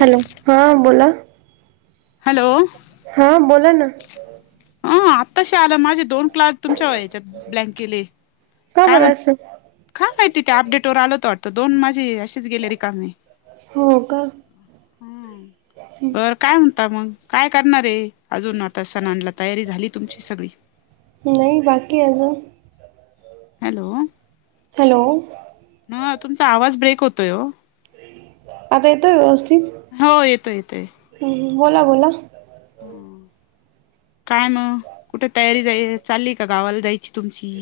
Hello हा बोला. Hello. हा बोला ना. अ आताश आलं माझे दोन. ला तुमच्या व याच्या ब्लँकेले काय का काय बरं म्हणतात. असं का काय तिथे अपडेट वर आल होत वाटं दोन माझी अशीच गेले र कामे गेले. हो का. बरं काय होणता मग काय करणारे अजून आता सण आणला तयारी झाली तुमची सगळी. नाही बाकी आज. हॅलो. हॅलो. मग तुमचा आवाज ब्रेक होतोय हो आता येतोय व्यवस्थित हो येतोय येतोय बोला बोला. काय म. कुठं तयारी जाय चालली का गावाला जायची तुमची‌.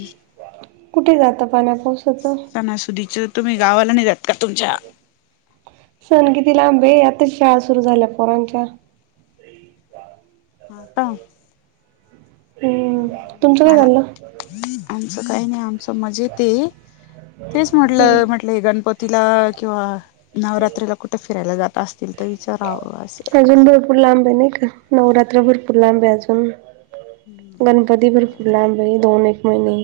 कुठे जातं पाण्या पावसाचं. सणासुदीचे. तुम्ही गावाला नाही जात का तुमच्या सण किती लांबा आहे आताच शाळा सुरू झाल्या पोरांच्य ह का हम्म तुमचं काय मला झालं [inaudible] आमचं काही नाही आमच मजेतेत तेच हम्म म्हटलं म्हटलं. आपले गणपतीला किंवा नवरात्रीला कुठे फिरायला जात असतील तर विचारावं असं. खूप लांबे नाही का नवरात्रभर पुूर लांबे अजून गणपती भर फुरला आंबाई दोन एक महिने.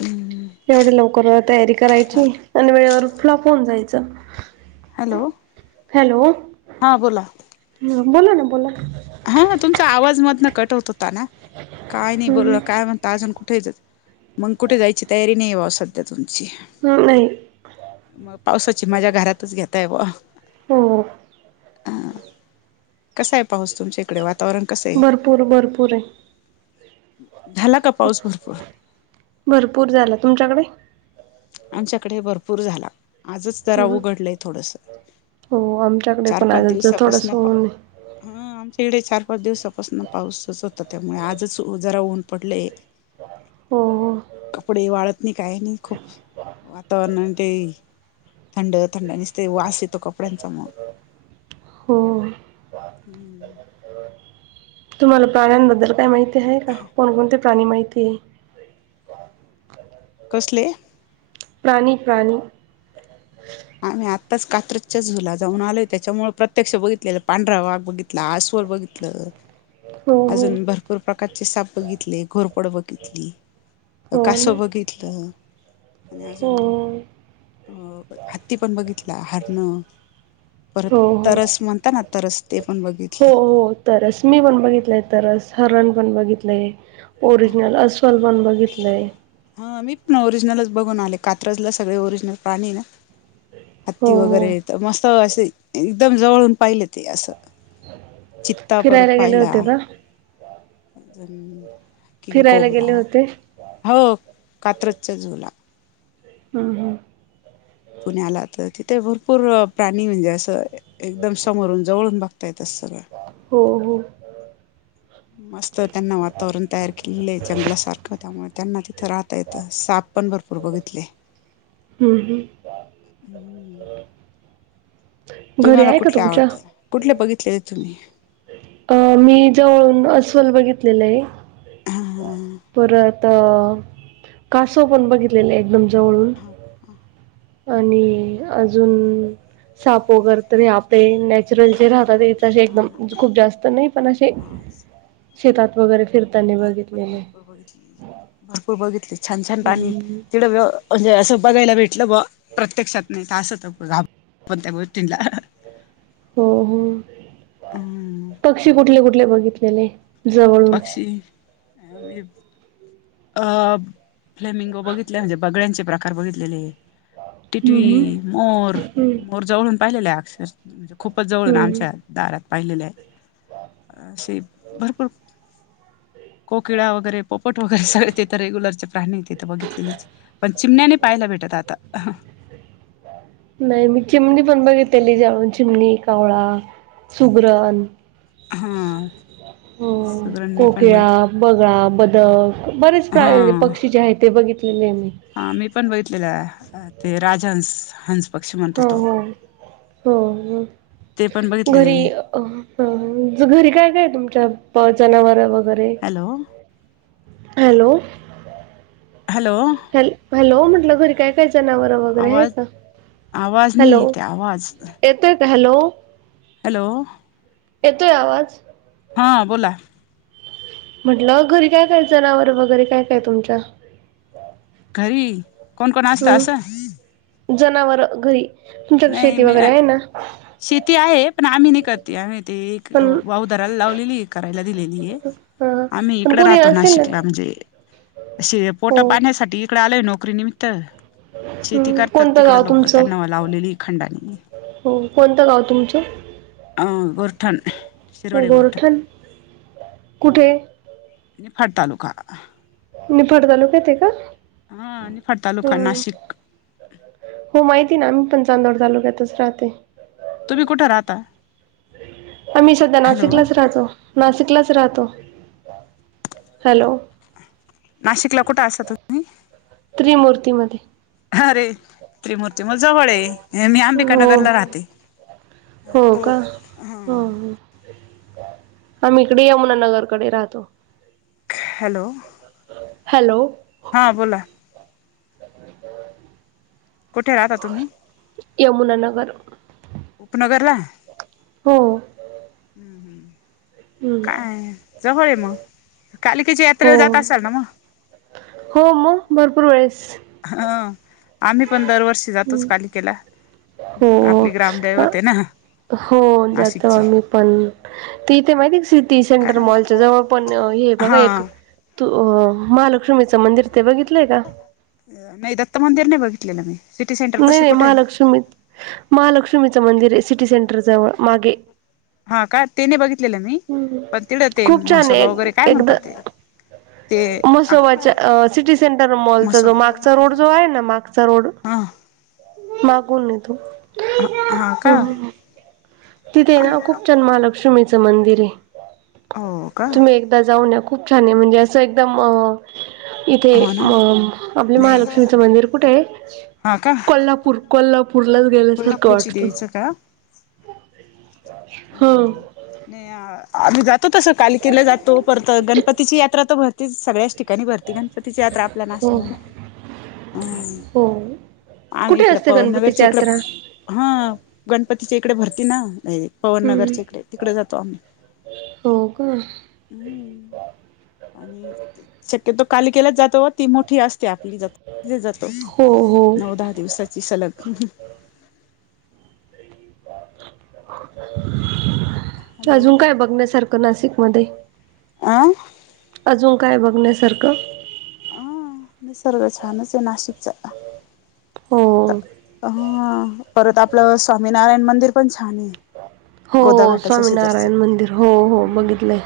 हम्म. एवढया लवकर तयारी करायची... अन वेळेवर फ्लॉप होऊन जायचं. हॅलो. हॅलो. हा बोला. हं... बोला न, बोला. हा... तुमचा आवाज मधनं कट होत होता ना... काय नई, हम्म बोला... काय म्हणता... अजून कुठं ये तुम्ही? मग कुठे जायची तयारी नाई बा, सध्या तुमची. हं नई. मग... पावसाची मजा, घरातच घेताय बुआ! हो. हा... कसा ए पाऊस तुमच्या इकडे, वातावरण? कसं आहे भरपूर, भरपूर ए. झाला का पाऊस भरपूर? भरपूर झाला... तुमच्याकडे? आमच्याकडे ही... भरपूर झाला. आजच जरा हम्म उघडलंय थोडसं... हो आमच्याकडे चार पण पाच आजच दिवसापासनं थोडंसं पा ऊन आहे हा... आमच्या इकडे चार पाच दिवसापासूनं पाऊसच होता... त्यामुळे आजच जरा ऊन पडलंय. हो कपडे वाळत नाई... काय नाई खूप. वातावरण ते... थंड थंड, निसते वास येतो, कपड्यांचा मग. हो हो हम्म. तुम्हाला प्राण्यांबद्दल काय माहिती हाये का? कोणकोणते प्राणी माहिती ए? कसले? प्राणी, प्राणी. आम्ही आत्ताच कात्रजच्या झू ला जाऊन आलोय त्याच्यामुळे प्रत्यक्ष बघितलेलं... पांढरा वाघ बघित -ला, अस्वल बघितलं. हो हो अजून भरपूर प्रकारचे साप बघितले, घोरपड बघितली. अं... हो ना कासव बघितलं, आणि हो अजून... हो अं हत्ती पण बघितला, हरणं परत, हो तरस म्हणता ना... तरस ते पण बघितलं. हो हो, तरस... मी पण बघितलंय तरस, हरण पण बघितलंय. ओरिजनल अस्वल पण बघितलंय. हं... मी पण ओरिजिनलच बघून आले. कात्रजला सगळे ओरिजिनल प्राणी हे ना. हो हत्ती वगैरे... हो तर मस्त असे, एकदम जवळून पाहिले, ते असं. चित्ता परत फिरायला गेले पाहिला. होते का फिरायला गेले किंगकोबरा... होते हो, कात्रजच्या झू ला. हम्म हम्म. पुण्याला तर... तिथं भरपूर प्राणी म्हणजे असं... एकदम समोरून, जवळून बघता -ता येतात सरळ. हो हो. मस्त... त्यांना वातावरण तयार केलेलं ए, त्यांना जंगलासारखं... त्यामुळे त्यांना ते तिथं राहता येतं. साप पण भरपूर बघितले. हू हू. हम्म. घरी तुम्हाला आहे का कुठले तुमच्या आवडतात? कुठले बघितलेले तुम्ही? अ मी जवळून अस्वल बघितलेलं आहे.. हा परत अ कासव पण बघितलेले एकदम जवळून हा आणि अजून साप वैगरे तरी आपले नॅचरल जे राहतात हा एकदम ना खूप जास्त नाही पणे हा शेतात वगैरे फिर आम्ही पण भरपूर बघितली भरपूर बघितली छान छान पाणी हम्म तिकड म्हणजे असं बघायला भेटलं बुवा प्रत्यक्षात नाही तर असंत पण त्या गोष्टींला हो हो हम्म पक्षी कुठले कुठले बघितलेले?? जवळून पक्षी? अ फ्लेमिंगो बघितले म्हणजे बगड्यांचे प्रकार बघितलेले आहे हम्म टिटवी मोर हम्म हम्म मोर जवळून पाहिलेले अक्षरशा म्हणजे खूपच जवळून हम्म आमच्यात दारात पाहिलेले आहे असे भरपूर कोकिळा वगैरे पोपट सगळे ते तर रेग्युलरचे प्राणी तिथ बघितलेले पण चिमण्याने पाहायला भेटत आता नाही मी चिमणी पण बघितलेली जवळून चिमणी, कावळा, सुगरण हां.. कोकिळा, बगळा, बदक बरेच हा प्राणी आणि पक्षी जे आहेत ते बघितलेले आहे मी हा मी पण बघितलेलं आहे ते राजहंस हंस पक्षी म्हणतो हो तो हो हो ते पण बघितले घरी- घरी काय काय तुमच्या जनावर वगैरे हॅलो हॅलो? हॅलो! हॅ हॅलो म्हटलं घरी काय काय जनावर? वगैरे हाय आवाज का? आवाज नाही हॅलो! येते आवाज येतो का? Hello hello! येतोय आवाज? हा बोला.. म्हटलं घरी काय काय जनावर वगैरे काय काय तुमच्या?? घरी कोण कोण असतं अस? हम्म जनावर घरी? तुमच्याकडे नाही शेती मी वगैरे आहे ना शेती आहे पण आम्ही नाही करते आम्ही ते पण वावदराला लावलेली करायला दिलेली आहे हा आम्ही पण इकड कोणी राहतो असेल ना नाशिकला म्हणजे पोटा हो पाण्यासाठी इकडे आलोय नोकरी निमित्त शेती करतात कोणतं तिकड गाव लोक तुमचं त्यांना लावलेली आहे हो कोणतं गाव तुमचं? अ गोरठाण.. गोर्ठन! कुठे? निफाड तालुका निफाड तालुक्यात आहे का? हा निफाड तालुका नाशिक हो माहिती ना मी पण चांदवड तालुक्यातच राहते तुम्ही कुठे राहता? आम्ही सध्या हॅलो नाशिकलाच राहतो नाशिकलाच राहतो.. हॅलो! नाशिकला कुठे असता तुम्ही? त्रिमूर्ती मध्ये अरे त्रिमूर्ती मग जवळ आहे मी अंबिका हो नगरला राहते. हो का हो आम्ही इकडे येऊना नगर कडे राहतो हॅलो हॅलो हा बोला कुठे राहता तुम्ही? यमुना नगर. उपनगर ला हो. [inaudible] हम्म. काय जवळ म कालिकेच्या हो यात्रेला जात असाल ना म हो म भरपूर वेळेस ह आम्ही पण दरवर्षी जातोच हम्म. कालिकेला हो आपली ह ग्रामदैवत आहे ना हो जातो नाशिकची आम्ही. पण ते इथे माहिती हाय का सिटी सेंटर मॉलच्या जवळ पण हे बघा एक हा तू अ महालक्ष्मीचं मंदिर ते बघितलंय का? नाही दत्त मंदिर नाही बघितलेलं मी. सिटी सेंटर नाही पशी नाही कुठे आहे महालक्ष्मी महालक्ष्मीचं मंदिर आहे सिटी सेंटर जवळ मागे. हा का ते नाय बघितलेल मी हम्म. पण तेवढं ते खूप छान आहे मसोबा वगैरे काय एकदा म्हणतात ते ते मसोबाच्या सिटी सेंटर मॉलचा म्हसो जो मागचा रोड जो आहे ना मागचा रोड हा मागून आहे तो हा हम का हम तिथे हाय ना खूप चन्मा लाग लक्ष्मीच मंदिर आहे हो का तुम्ही एक तर जाऊन या खूप छान आहे म्हणजे असं एकदम इथे हो म ना आपले नाही महालक्ष्मीचं मंदिर कुठे आहे. हा का. कोल्हापूर कोल्हापूरलाच गेल्यासारखं कोल्हापूरची वाटतं. देवीचं का हा. नाही आम्ही जातो तस कालिकेला जातो परत गणपतीची यात्रा तर भरतिच सगळ्याच ठिकाणी भरती गणपतिची यात्रा आपल्या नाशिक हो मधे हो आहे कुठे इकड असते गणपतीची पवननगरच्या इकड यात्रा? हा गणपतीच्या इकडे भरती ना हम्म पवनगरच्या इकडे तिकडे जातो आम्ही हो का. हम आणि शक्यतो कालीकेलाच जातो ती मोठी असत्या तिकडे जातो तिथेच जातो हो हो. नऊ दहा दिवसाची सलग हॅलो अजून काय हाय बघण्यासारखं नाशिक मध्ये? आ अजून काय हाय बघण्यासारखं? ह निसर्ग छानच हाय नाशिकचा होय. हा परत आपलं स्वामीनारायण मंदिर पण छान आहे. हो गोदा हो घाटाच्या शेजारचं स्वामीनारायण मंदिर हो हो ह बघितलंय.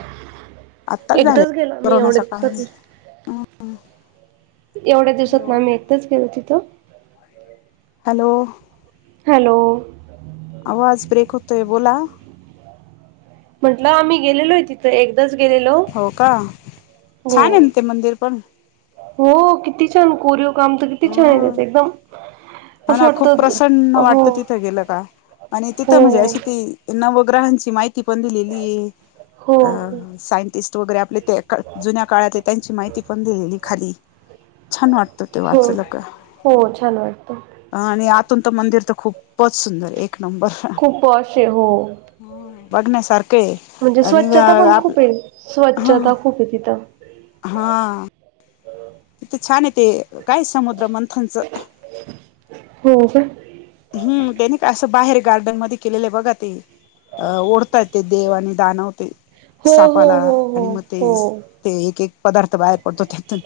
आत्ताच झाले एकदाच गेलो मी येवढ्या कोरोनाच्या काळात दिवसातून एवढ्या दिवसात हॅलो मॅम एकदाच गेलो तिथं हॅलो हॅलो आवाज ब्रेक होतोय बोला म्हटलं आम्ही गेलेलो आहे तिथं एक एकदाच गेलेलो हो का छान आहे होय. ना ते मंदिर पण हो किती छान कोरिओ काम तर किती छान आहे एकदम हा असं ना खूप वाटतं प्रसन्न हो वाटतं तिथं गेलं का आणि तिथं हो म्हणजे अशी ती नवग्रहांची माहिती पण दिलेली आहे. हो हा हा. साई इस्टो वगैरे आपल ते क जुन्या काळात त्यांची माहिती पण दिलेली आहे खाली. छान वाटत ते हो हो छान वाटतं. ह आणि आतून तर मंदिर तर खूपच सुंदर एक नंबर खूप अशे हो. हम बघण्यासारख आहे. म्हणजे आणि स्वच्छता पण आप खूप आहे स्वच्छता खूप आहे तिथं. हां. [inaudible] किती छान आहे ते अ काय समुद्र मंथनचं. हो का? हम्म ते नहि का असं बाहेर गार्डनमध्ये केलेलं आहे बघा ते. अ ओढतात ते देव आणि दानव ते हो हो सापाला हो आणि मग हो तेच हो ते एक-एक पदार्थ बाहेर पडतो त्यातून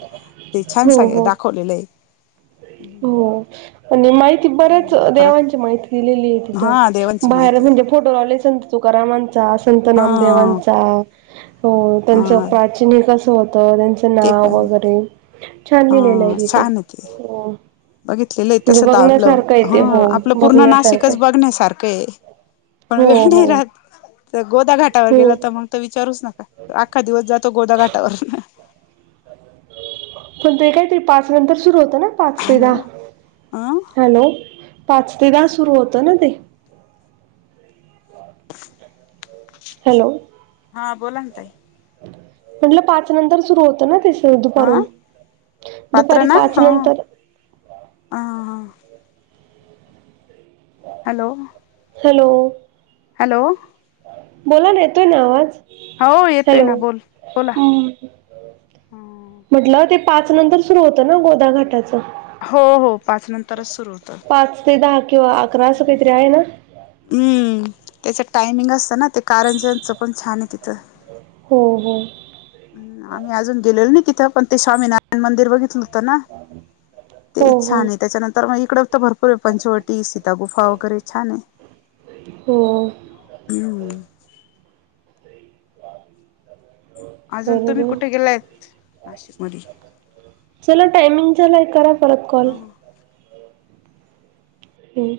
ते छान हो सांग हो दाखवलेले आहे. हो आणि माहिती बऱ्याच आहे परत देवांची माहिती दिलेली आहे हा तिथं देवांची बाहेर माहिती आहे म्हणजे फोटो लावले संत तुकारामांचा संत हा नामदेवांचा हो अ त्यांचं प्राचीन हे कसं होतं त्यांचं ते नाव पण वगैरे छान लिहिलेलं आहे हा तिथे. [inaudible] हो बघितलेलं आहे म्हणजे तसं आपलं बघण्यासारखं येते हो हम्म आपलं पूर्ण बघण्यासारखं नाशिकच आहे बघण्यासारखं आहे. पण हो वेळ नाही हो राहत. त्या गोदा घाटावर हो गेला तर मग. तर विचारूच नका अख्खा दिवस जातो गोदा घाटावर. पण ते काहीतरी पाच नंतर सुरू होतं ना पाच ते हॅलो अं दहा हॅलो? पाच ते दहा सुरू होतं ना ते? [inaudible] हॅलो? हां बोला ना ताई? म्हटलं पाच नंतर सुरू होतो ना तो शो हा दुपारून? पात्र दुपारी ना पाच हा नंतर ह ह हॅलो? हॅलो? हॅलो? बोला ना येतोय ना आवाज हो येतोय हॅलो? ना बोल बोला हम्म. म्हटलं ते पाच नंतर सुरू होतं ना गोदा घाटाचं? हो हो पाच नंतरच सुरू होतं. पाच ते दहा किंवा अकरा असं काहीतरी आहे ना? हम्म त्याचं टायमिंग असतं ना ते कारंज्यांच पण छान आहे तिथं. हो हो. अम्म आम्ही अजून गेलेलो नाही तिथं पण ते स्वामी नारयण मंदिर बघितलो हो त ना ते हो छान हो आहे त्याच्यानंतर मग इकडं तर भरपूर आहे पंचवटी, सीता गुफा वगैरे छान आहे. हो हम्म. अजून तुम्ही बरोबर कुठे गेला आहेत नाशिकमध्ये? चला टायमिंग झालं आहे करा परत कॉल. हम्म